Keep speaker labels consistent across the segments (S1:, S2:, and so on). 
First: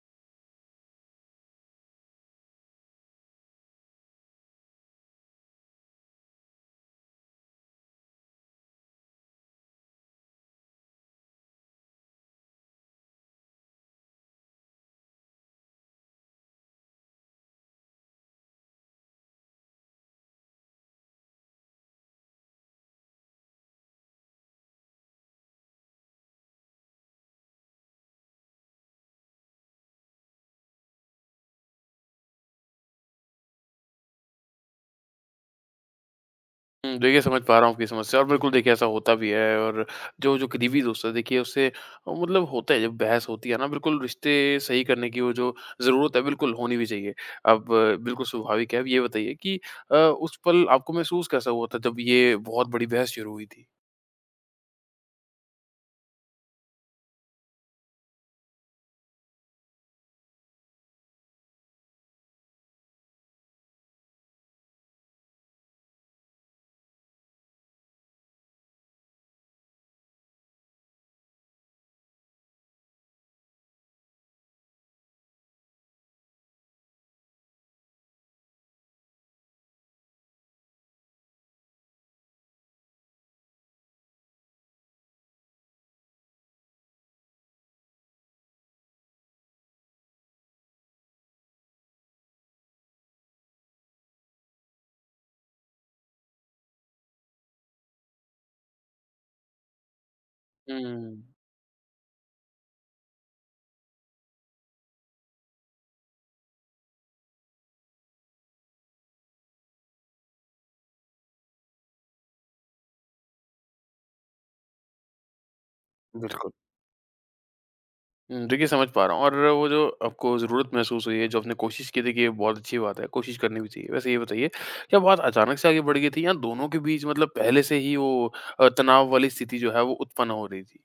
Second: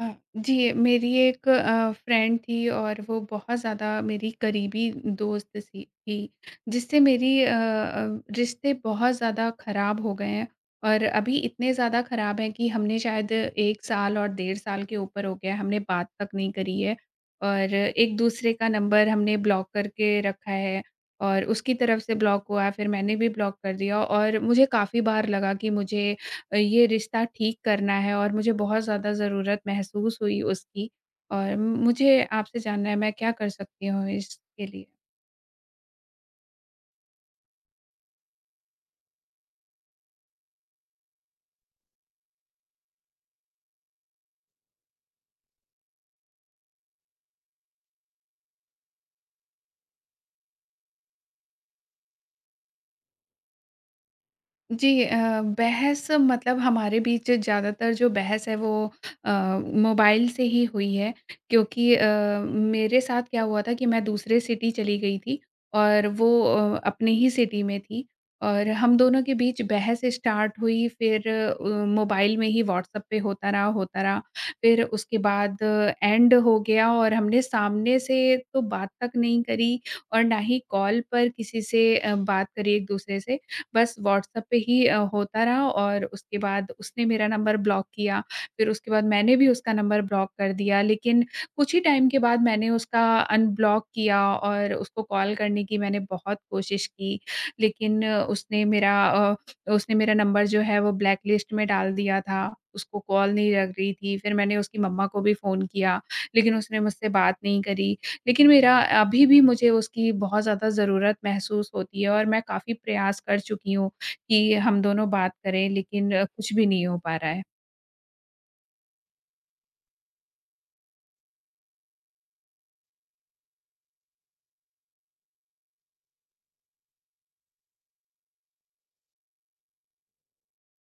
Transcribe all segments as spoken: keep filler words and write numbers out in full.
S1: अ, जी, मेरी एक अ, फ्रेंड थी और वो बहुत ज़्यादा मेरी करीबी दोस्त सी थी, जिससे मेरी अ अ, रिश्ते बहुत ज़्यादा ख़राब हो गए हैं और अभी इतने ज़्यादा ख़राब हैं कि हमने शायद एक साल और डेढ़ साल के ऊपर हो गया है, हमने बात तक नहीं करी है और एक-दूसरे का नंबर हमने ब्लॉक करके रखा है और उसकी तरफ से ब्लॉक हुआ, फिर मैंने भी ब्लॉक कर दिया और मुझे काफ़ी बार लगा कि मुझे अ, ये रिश्ता ठीक करना है और मुझे बहुत ज़्यादा ज़रूरत महसूस हुई उसकी और मुझे आपसे जानना है मैं क्या कर सकती हूँ इसके लिए?
S2: हुँ, देखिए समझ पा रहा हूँ आपकी समस्या और बिल्कुल देखिए ऐसा होता भी है और जो जो करीबी दोस्त है देखिए उससे अ, मतलब होता है जब बहस होती है ना बिल्कुल रिश्ते सही करने की वो जो ज़रूरत है बिल्कुल होनी भी चाहिए। अब अ, बिल्कुल स्वाभाविक है। अब ये बताइए कि अ, उस पल आपको महसूस कैसा हुआ था जब ये बहुत बड़ी बहस शुरू हुई थी?
S1: जी, अ, बहस मतलब हमारे बीच ज़्यादातर जो बहस है वो अ, मोबाइल से ही हुई है क्योंकि अ, मेरे साथ क्या हुआ था कि मैं दूसरे सिटी चली गई थी और वो अ, अपने ही सिटी में थी और हम दोनों के बीच बहस स्टार्ट हुई फिर अ, मोबाइल में ही व्हाट्सएप पे होता रहा होता रहा फिर उसके बाद एंड हो गया और हमने सामने से तो बात तक नहीं करी और ना ही कॉल पर किसी से अ, बात करी एक दूसरे से बस व्हाट्सएप पे ही अ, होता रहा और उसके बाद उसने मेरा नंबर ब्लॉक किया, फिर उसके बाद मैंने भी उसका नंबर ब्लॉक कर दिया। लेकिन कुछ ही टाइम के बाद मैंने उसका अनब्लॉक किया और उसको कॉल करने की मैंने बहुत कोशिश की, लेकिन उसने मेरा अ, उसने मेरा नंबर जो है वो ब्लैक
S2: हुँ,
S1: लिस्ट में डाल दिया था, उसको कॉल नहीं लग रही थी। फिर मैंने उसकी मम्मा को भी फ़ोन किया, लेकिन उसने मुझसे बात नहीं करी। लेकिन मेरा अभी भी मुझे उसकी बहुत ज़्यादा ज़रूरत महसूस होती है और मैं काफ़ी प्रयास कर चुकी हूँ कि हम दोनों बात करें लेकिन अ,
S2: बिल्कुल।
S1: कुछ भी नहीं हो पा रहा है।
S2: हुँ, देखिए समझ पा रहा हूँ और वो जो आपको ज़रूरत महसूस हुई है, जो आपने कोशिश की देखिए बहुत अच्छी बात है, कोशिश करनी भी चाहिए। वैसे ये बताइए, क्या बात अचानक से आगे बढ़ गई थी या दोनों के बीच मतलब पहले से ही वो अ, तनाव वाली स्थिति जो है वो उत्पन्न हो रही थी?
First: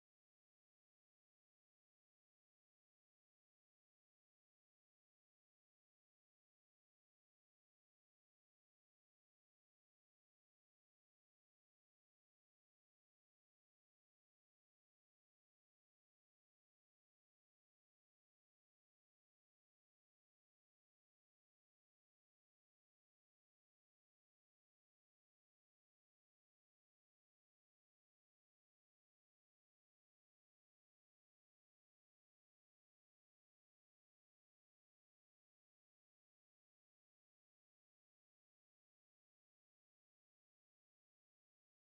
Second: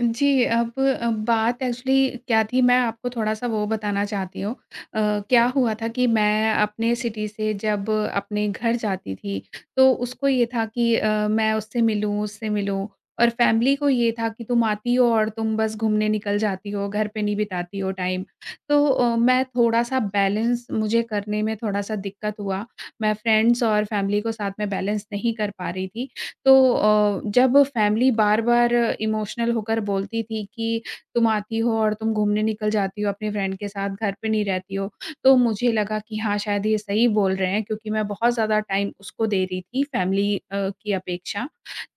S1: जी, अब अ, बात एक्चुअली क्या थी मैं आपको थोड़ा-सा वो बताना चाहती हूँ। अ, क्या हुआ था कि मैं अपने सिटी से जब अपने घर जाती थी, तो उसको ये था कि अ, मैं उससे मिलूँ, उससे मिलूँ और फैमिली को ये था कि तुम आती हो और तुम बस घूमने निकल जाती हो, घर पे नहीं बिताती हो टाइम। तो अ, मैं थोड़ा-सा बैलेंस मुझे करने में थोड़ा-सा दिक्कत हुआ। मैं फ्रेंड्स और फैमिली को साथ में बैलेंस नहीं कर पा रही थी। तो अ, जब फैमिली बार-बार इमोशनल होकर बोलती थी कि तुम आती हो और तुम घूमने निकल जाती हो अपने फ्रेंड के साथ, घर पे नहीं रहती हो, तो मुझे लगा कि हाँ, शायद ये सही बोल रहे हैं क्योंकि मैं बहुत ज़्यादा टाइम उसको दे रही थी फैमिली अ, की अपेक्षा।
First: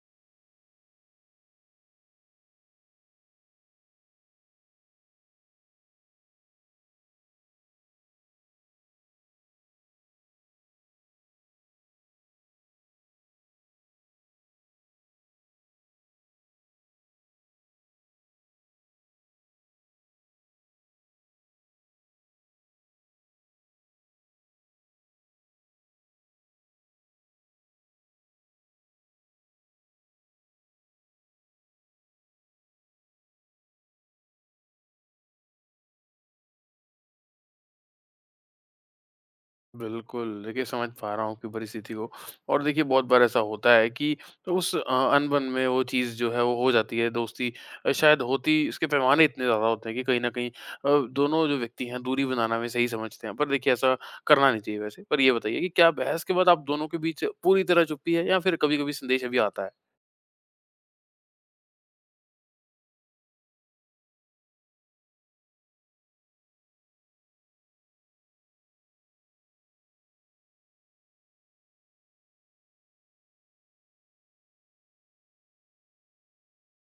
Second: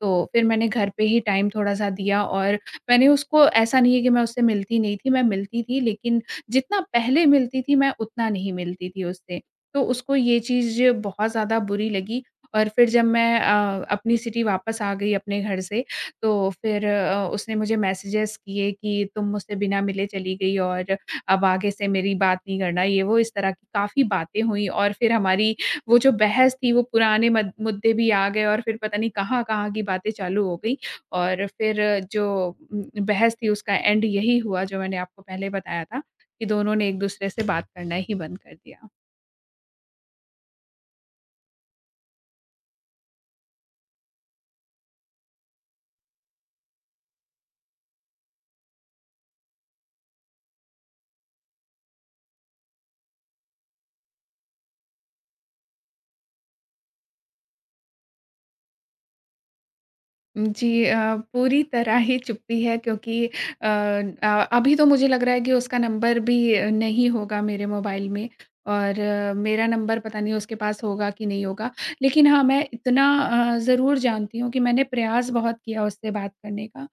S1: तो फिर मैंने घर पे ही टाइम थोड़ा-सा दिया और मैंने उसको ऐसा नहीं है कि मैं उससे मिलती नहीं थी, मैं मिलती थी लेकिन जितना पहले मिलती थी मैं उतना नहीं मिलती थी उससे। तो उसको ये चीज़ बहुत ज़्यादा बुरी लगी और फिर जब मैं अ, अपनी सिटी वापस आ गई अपने घर से, तो फिर अ, उसने मुझे मैसेजेस किए कि तुम मुझसे बिना मिले चली गई और अब आगे से मेरी बात नहीं करना, ये वो इस तरह की काफ़ी बातें हुई और फिर हमारी वो जो बहस थी वो पुराने मद मुद्दे भी आ गए और फिर पता नहीं कहाँ-कहाँ की बातें चालू हो गई और फिर जो उम, बहस थी उसका एंड यही हुआ जो मैंने आपको पहले बताया था, कि दोनों ने एक-दूसरे से बात करना ही बंद कर दिया।
S2: बिल्कुल। देखिए, समझ पा रहा हूँ आपकी परिस्थिति को और देखिए बहुत बार ऐसा होता है कि उस अ, अनबन में वो चीज़ जो है वो हो जाती है, दोस्ती अ, शायद होती उसके पैमाने इतने ज़्यादा होते हैं कि कहीं न कहीं अ, दोनों जो व्यक्ति हैं दूरी बनाना भी सही समझते हैं। पर देखिए ऐसा करना नहीं चाहिए वैसे। पर ये बताइए कि क्या बहस के बाद आप दोनों के बीच पूरी तरह चुप्पी है या फिर कभी-कभी संदेश भी आता है?
S1: जी, अ, पूरी तरह ही चुप्पी है क्योंकि अ, अ, अभी तो मुझे लग रहा है कि उसका नंबर भी नहीं होगा मेरे मोबाइल में और अ, मेरा नंबर पता नहीं उसके पास होगा कि नहीं होगा। लेकिन हाँ, मैं इतना अ, ज़रूर जानती हूँ कि मैंने प्रयास बहुत किया उससे बात करने का।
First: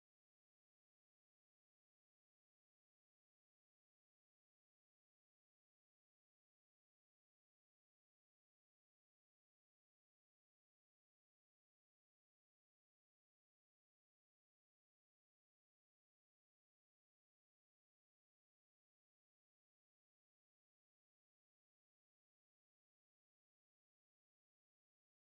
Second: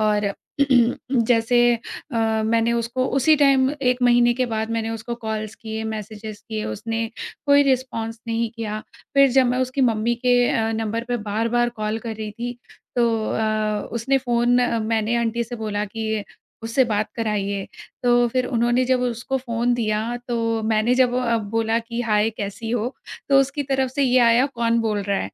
S1: और जैसे अ, मैंने उसको उसी टाइम एक महीने के बाद मैंने उसको कॉल्स किए, मैसेजेस किए, उसने कोई रिस्पॉन्स नहीं किया। फिर जब मैं उसकी मम्मी के अ, नंबर पे बार-बार कॉल कर रही थी, तो अ, उसने फ़ोन मैंने आंटी से बोला कि उससे बात कराइए। तो फिर उन्होंने जब उसको फ़ोन दिया, तो मैंने जब अ, बोला कि हाय, कैसी हो? तो उसकी तरफ से ये आया, "कौन बोल रहा है?"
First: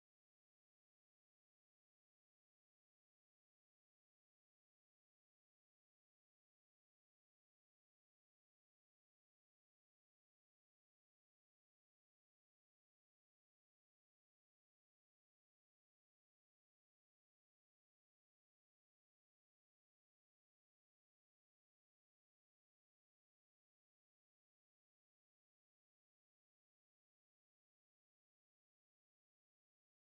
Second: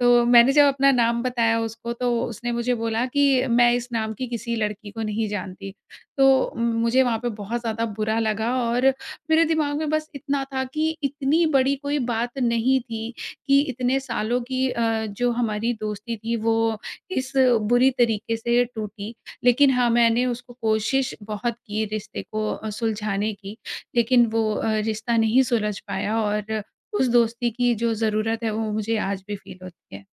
S1: तो मैंने जब अपना नाम बताया उसको तो उसने मुझे बोला कि मैं इस नाम की किसी लड़की को नहीं जानती। तो मुझे वहाँ पे बहुत ज़्यादा बुरा लगा और मेरे दिमाग में बस इतना था कि इतनी बड़ी कोई बात नहीं थी कि इतने सालों की अ, जो हमारी दोस्ती थी वो इस बुरी तरीके से टूटी। लेकिन हाँ, मैंने उसको कोशिश बहुत की रिश्ते को अ, सुलझाने की, लेकिन वो अ, रिश्ता नहीं सुलझ पाया और उस दोस्ती की जो ज़रूरत है वो मुझे आज भी फ़ील होती है।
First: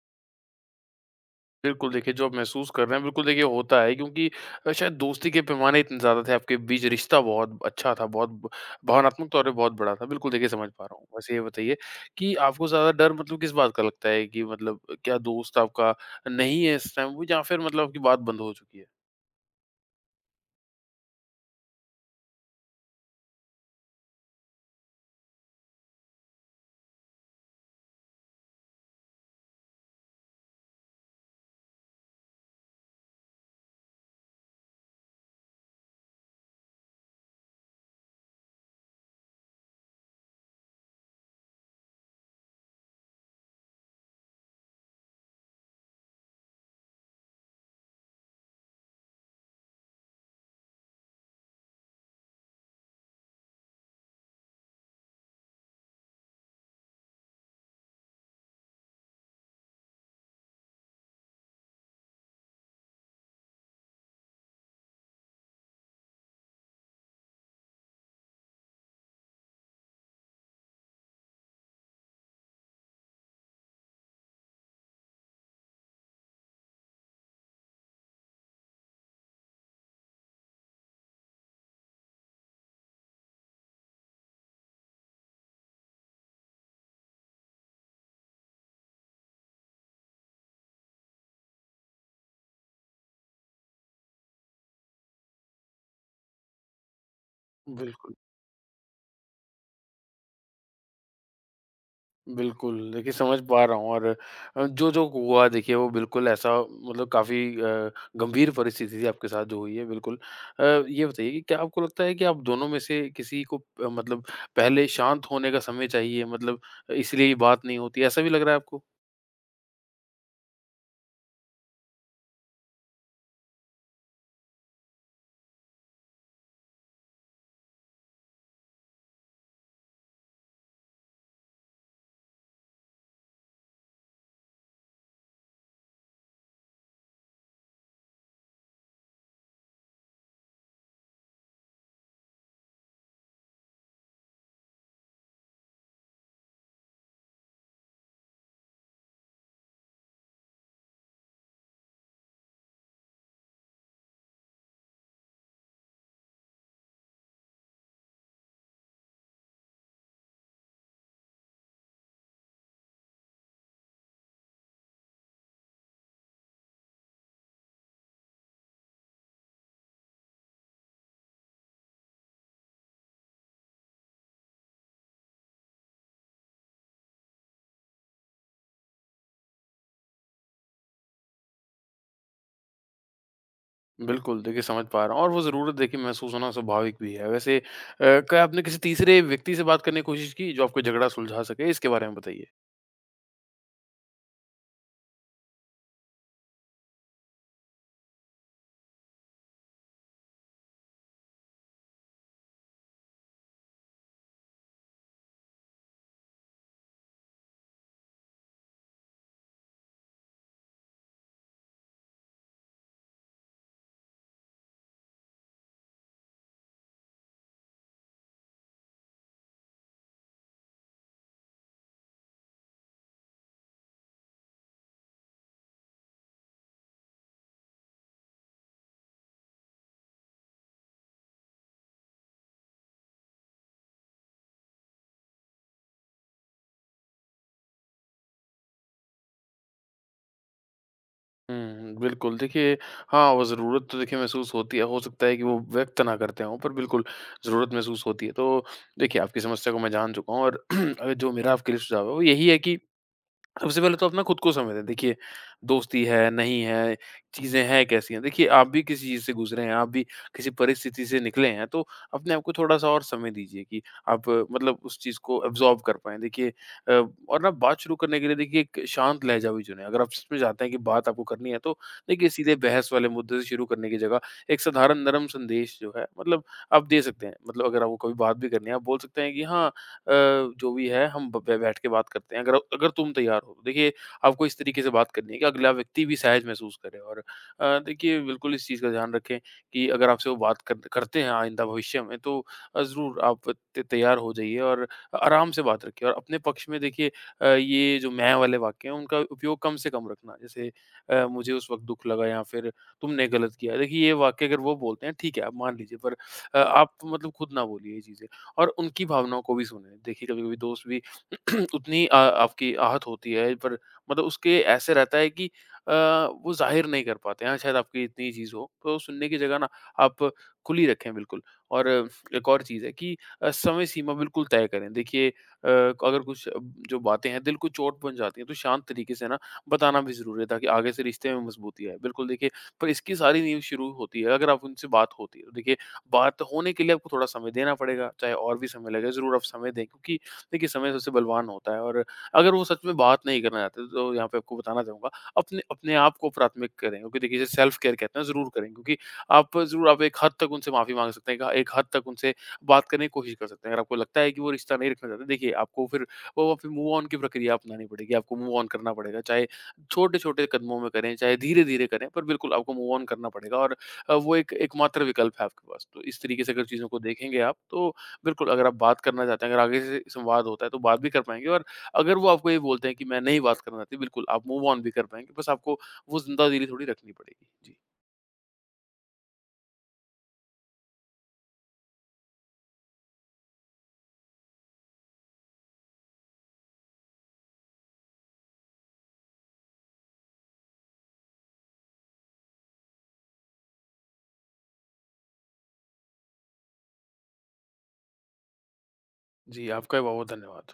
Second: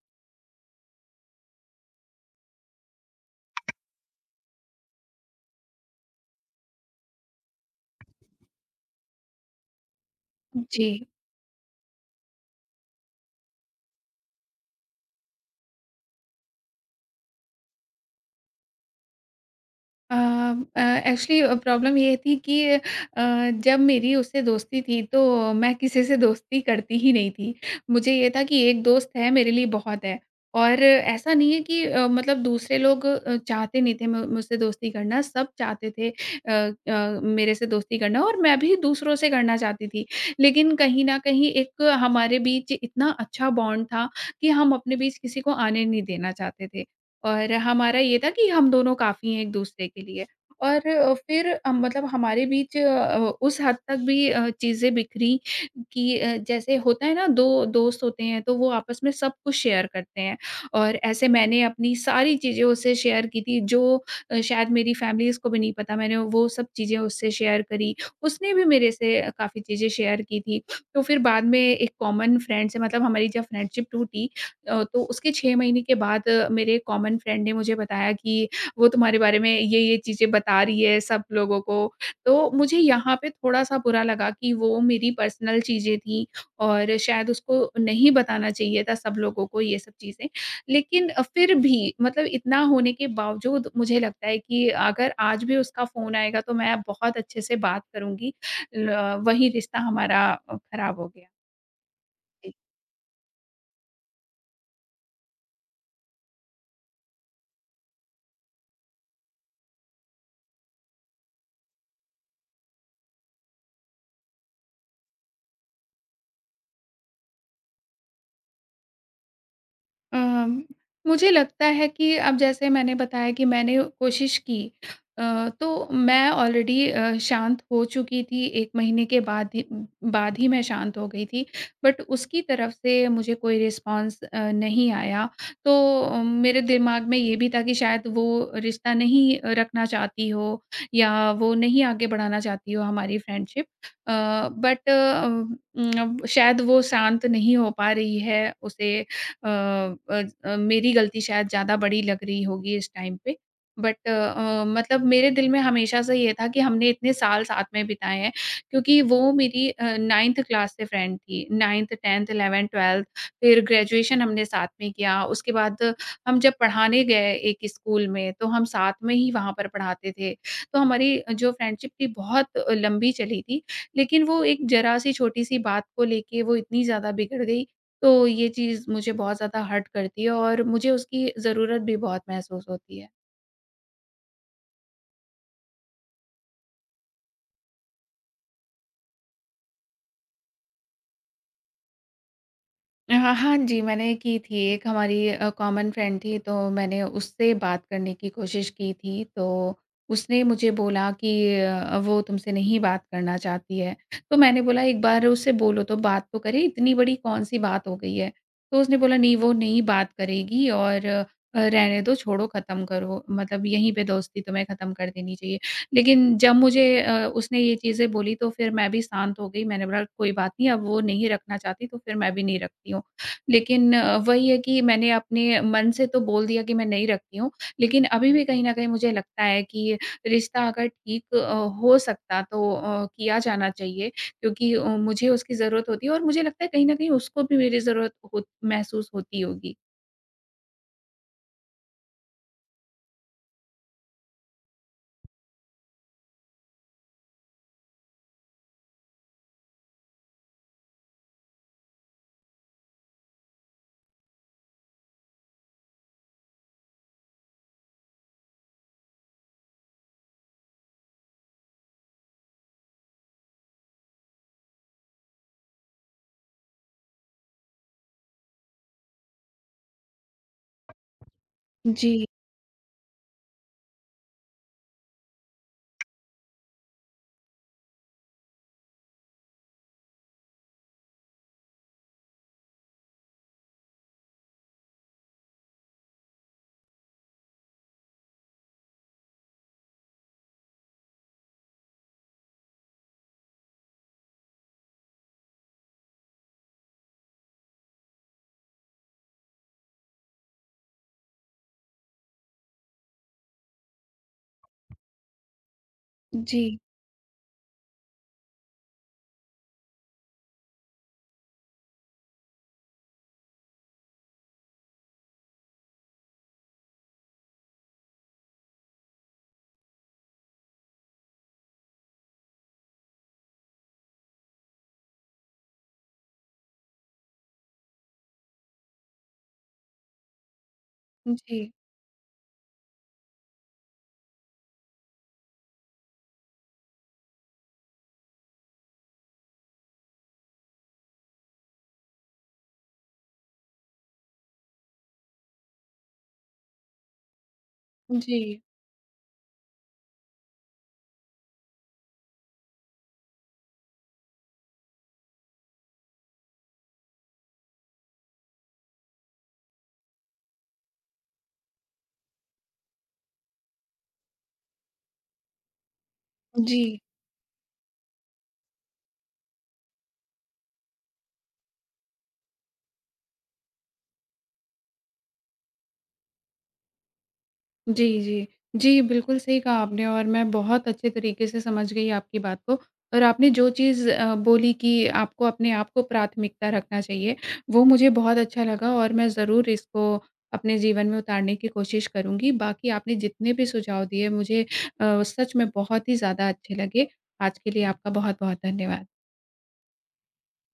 S2: बिल्कुल, देखिए जो आप महसूस कर रहे हैं बिल्कुल देखिए होता है क्योंकि अ, शायद दोस्ती के पैमाने इतने ज़्यादा थे, आपके बीच रिश्ता बहुत अच्छा था, बहुत ब भावनात्मक तौर पे बहुत बड़ा था। बिल्कुल देखिए समझ पा
S1: जी।
S2: रहा हूँ। वैसे ये बताइए कि आपको ज़्यादा डर मतलब किस बात का लगता है कि मतलब क्या दोस्त आपका नहीं है इस टाइम वो या फिर मतलब आपकी बात बंद हो चुकी है?
S1: अ अ, एक्चुअली प्रॉब्लम ये थी कि अ, जब मेरी उससे दोस्ती थी तो मैं किसी से दोस्ती करती ही नहीं थी। मुझे ये था कि एक दोस्त है मेरे लिए बहुत है और ऐसा नहीं है कि अ, मतलब दूसरे लोग अ, चाहते नहीं थे मु मुझसे दोस्ती करना, सब चाहते थे अ अ, मेरे से दोस्ती करना और मैं भी दूसरों से करना चाहती थी। लेकिन कहीं न कहीं एक हमारे बीच इतना अच्छा बॉन्ड था कि हम अपने बीच किसी को आने नहीं देना चाहते थे। और हमारा ये था कि हम दोनों काफ़ी हैं एक-दूसरे के लिए और अ, फिर अ, मतलब हमारे बीच अ, उस हद तक भी अ, चीज़ें बिखरी कि अ, जैसे होता है ना दो दोस्त होते हैं तो वो आपस में सब कुछ शेयर करते हैं और ऐसे मैंने अपनी सारी चीज़ें उससे शेयर की थी जो अ, शायद मेरी फैमिलीज़ को भी नहीं पता मैंने वो सब चीज़ें उससे शेयर करी। उसने भी मेरे से काफ़ी चीज़ें शेयर की थी। तो फिर बाद में एक कॉमन फ्रेंड से मतलब हमारी जब फ्रेंडशिप टूटी अ, तो उसके छह महीने के बाद अ, मेरे कॉमन फ्रेंड ने मुझे बताया कि वो तुम्हारे बारे में ये-ये चीज़ें बता रही है सब लोगों को। तो मुझे यहाँ पे थोड़ा-सा बुरा लगा कि वो मेरी पर्सनल चीज़ें थी और शायद उसको नहीं बताना चाहिए था सब लोगों को ये सब चीज़ें। लेकिन अ, फिर भी मतलब इतना होने के बावजूद मुझे लगता है कि अगर आज भी उसका फ़ोन आएगा तो मैं बहुत अच्छे से बात
S2: बिल्कुल।
S1: करूँगी। ल वही रिश्ता हमारा अ, खराब हो गया।
S2: बिल्कुल, देखिए समझ पा रहा हूँ और अ, जो-जो हुआ देखिए वो बिल्कुल ऐसा मतलब काफ़ी अ, गंभीर परिस्थिति थी आपके साथ जो हुई है बिल्कुल। अ, ये बताइए कि क्या आपको लगता है कि आप दोनों में से किसी को अ, मतलब पहले शांत होने का समय चाहिए मतलब इसलिए ये बात नहीं होती, ऐसा भी लग रहा है आपको?
S1: अम, मुझे लगता है कि अब जैसे मैंने बताया कि मैंने कोशिश की अ, तो मैं ऑलरेडी अ, शांत हो चुकी थी एक महीने के बाद ही बाद ही मैं शांत हो गई थी। बट उसकी तरफ से मुझे कोई रिस्पॉन्स अ, नहीं आया। तो अ, मेरे दिमाग में ये भी था कि शायद वो रिश्ता नहीं रखना चाहती हो या वो नहीं आगे बढ़ाना चाहती हो हमारी फ्रेंडशिप। अ, बट अ, उम, शायद वो शांत नहीं हो पा रही है, उसे अ अ अ, मेरी गलती शायद ज़्यादा बड़ी लग रही होगी इस टाइम पे। बट अ, मतलब मेरे दिल में हमेशा से ये था कि हमने इतने साल साथ में बिताए हैं क्योंकि वो मेरी अ, नाइंथ क्लास से फ्रेंड थी। नाइंथ, टेंथ, इलेवेंथ, ट्वेल्थ फिर ग्रेजुएशन हमने साथ में किया। उसके बाद हम जब पढ़ाने गए एक स्कूल में तो हम साथ में ही वहाँ पर पढ़ाते थे। तो हमारी जो फ्रेंडशिप थी बहुत लंबी चली थी। लेकिन वो एक ज़रा-सी छोटी-सी बात को लेके वो इतनी ज़्यादा बिगड़ गई तो ये चीज़ मुझे बहुत ज़्यादा हर्ट करती है और मुझे उसकी ज़रूरत भी बहुत महसूस होती है।
S2: बिल्कुल, देखिए समझ पा रहा हूँ और वो ज़रूरत देखिए महसूस होना स्वाभाविक भी है। वैसे अ, क्या आपने किसी तीसरे व्यक्ति से बात करने की कोशिश की जो आपको झगड़ा सुलझा सके? इसके बारे में बताइए।
S1: हाँ, हाँ जी, मैंने की थी एक हमारी अ, कॉमन फ्रेंड थी तो मैंने उससे बात करने की कोशिश की थी। तो उसने मुझे बोला कि अ, वो तुमसे नहीं बात करना चाहती है। तो मैंने बोला एक बार उससे बोलो तो बात तो करे, इतनी बड़ी कौन-सी बात हो गई है। तो उसने बोला नहीं वो नहीं बात करेगी और अ, रहने दो, छोड़ो ख़त्म करो, मतलब यहीं पे दोस्ती तुम्हें ख़त्म कर देनी चाहिए। लेकिन जब मुझे अ, उसने ये चीज़ें बोली तो फिर मैं भी शांत हो गई। मैंने बोला कोई बात नहीं अब वो नहीं रखना चाहती तो फिर मैं भी नहीं रखती हूँ। लेकिन अ, वही है कि मैंने अपने मन से तो बोल दिया कि मैं नहीं रखती हूँ, लेकिन अभी भी कहीं न कहीं मुझे लगता है कि रिश्ता अगर ठीक अ, हो सकता तो अ, किया जाना चाहिए क्योंकि अ, मुझे उसकी ज़रूरत होती है और मुझे लगता है कहीं न कहीं उसको भी मेरी ज़रूरत हो महसूस होती होगी।
S2: हुँ, बिल्कुल। देखिए हाँ, वो ज़रूरत तो देखिए महसूस होती है। हो सकता है कि वो व्यक्त ना करते हों, पर बिल्कुल ज़रूरत महसूस होती है। तो देखिए आपकी समस्या को मैं जान चुका हूँ और अ, जो मेरा आपके लिए सुझाव है वो यही है कि सबसे पहले तो अपना खुद को समय दें। देखिए, दोस्ती है, नहीं है, चीज़ें हैं कैसी हैं। देखिए, आप भी किसी चीज़ से गुज़रे हैं, आप भी किसी परिस्थिति से निकले हैं, तो अपने आप को थोड़ा-सा और समय दीजिए कि आप अ, मतलब उस चीज़ को एब्ज़ॉर्ब कर पाएँ। देखिए अ, और ना बात शुरू करने के लिए देखिए एक शांत लहज़ा भी चुनें। अगर आप सच में चाहते हैं कि बात आपको करनी है, तो
S1: जी,
S2: देखिए सीधे बहस वाले मुद्दे से शुरू करने की जगह एक साधारण नरम संदेश जो है मतलब आप दे सकते हैं। मतलब अगर आपको कभी बात भी करनी है, आप बोल सकते हैं कि हाँ अ, जो भी है हम ब बै बैठ के बात करते हैं, अगर अगर तुम तैयार हो। तो देखिए, आपको इस तरीके से बात करनी है कि अगला व्यक्ति भी सहज महसूस करे और अ, देखिए बिल्कुल इस चीज़ का ध्यान रखें कि अगर आपसे वो बात कर करते हैं आइंदा भविष्य में तो अ, ज़रूर आप त तैयार हो जाइए और आराम से बात रखिए और अपने पक्ष में देखिए अ, ये जो मैं वाले वाक्य हैं, उनका उपयोग कम से कम रखना। जैसे अ, मुझे उस वक़्त दुःख लगा या फिर तुमने गलत किया। देखिए, ये वाक्य अगर वो बोलते हैं, ठीक है, आप मान लीजिए पर अ,
S1: जी,
S2: आप मतलब खुद ना बोलिए ये चीज़ें। और उनकी भावनाओं को भी सुने। देखिए कभी-कभी दोस्त भी उतनी अ, आपकी आहत होती है पर मतलब उसके ऐसे रहता है कि अ, वो ज़ाहिर नहीं कर पाते हैं, हाँ, शायद आपकी इतनी चीज़ हो। तो सुनने की जगह ना आप खुली रखें बिल्कुल और एक और चीज़ है कि अ, समय सीमा बिल्कुल तय करें। देखिए अ, अगर कुछ अ, जो बातें हैं दिल को चोट पहुँचाती हैं तो शांत तरीके से ना बताना भी ज़रूरी है ताकि आगे से रिश्ते में
S1: जी,
S2: मज़बूती आए। बिल्कुल देखिए पर इसकी सारी नींव शुरू होती है अगर आप उनसे बात होती है। तो। देखिए बात तो होने के लिए आपको थोड़ा समय देना पड़ेगा, चाहे और भी समय लगे, ज़रूर आप समय दें क्योंकि देखिए समय सबसे बलवान होता है और अगर वो सच में बात नहीं करना चाहते, तो यहाँ पे आपको बताना चाहूँगा, अपने अपने आप को प्राथमिक करें क्योंकि देखिए जिसे सेल्फ केयर कहते हैं ज़रूर
S1: जी,
S2: करें क्योंकि आप ज़रूर आप एक हद तक उनसे माफ़ी माँग सकते हैं, एक हद तक उनसे बात करने की कोशिश कर सकते हैं। अगर आपको लगता है कि वो रिश्ता नहीं रखना चाहते, देखिए आपको फिर वो फिर मूव ऑन की प्रक्रिया अपनानी पड़ेगी, आपको मूव ऑन करना पड़ेगा, चाहे छोटे-छोटे कदमों में करें, चाहे धीरे-धीरे करें, पर बिल्कुल आपको मूव ऑन करना पड़ेगा और अ, वो एक एकमात्र विकल्प है आपके पास। तो इस तरीके से अगर
S1: जी।
S2: चीज़ों को देखेंगे आप तो बिल्कुल अगर आप बात करना चाहते हैं, अगर आगे से संवाद होता है तो बात भी कर पाएँगे और अगर वो आपको ये बोलते हैं कि मैं नहीं बात करना चाहती, बिल्कुल आप मूव ऑन भी कर पाएँगे। बस आपको वो ज़िंदा दिली थोड़ी रखनी पड़ेगी। जी।
S1: जी, जी। जी, बिल्कुल सही कहा आपने और मैं बहुत अच्छे तरीके से समझ गई आपकी बात को और आपने जो चीज़ अ, बोली कि आपको अपने आप को प्राथमिकता रखना चाहिए, वो मुझे बहुत अच्छा लगा और मैं ज़रूर इसको अपने जीवन में उतारने की कोशिश करूँगी। बाकी आपने जितने भी सुझाव दिए मुझे अ, सच में बहुत ही ज़्यादा अच्छे लगे। आज के लिए आपका बहुत-बहुत धन्यवाद।
S2: जी, आपका भी बहुत-बहुत धन्यवाद।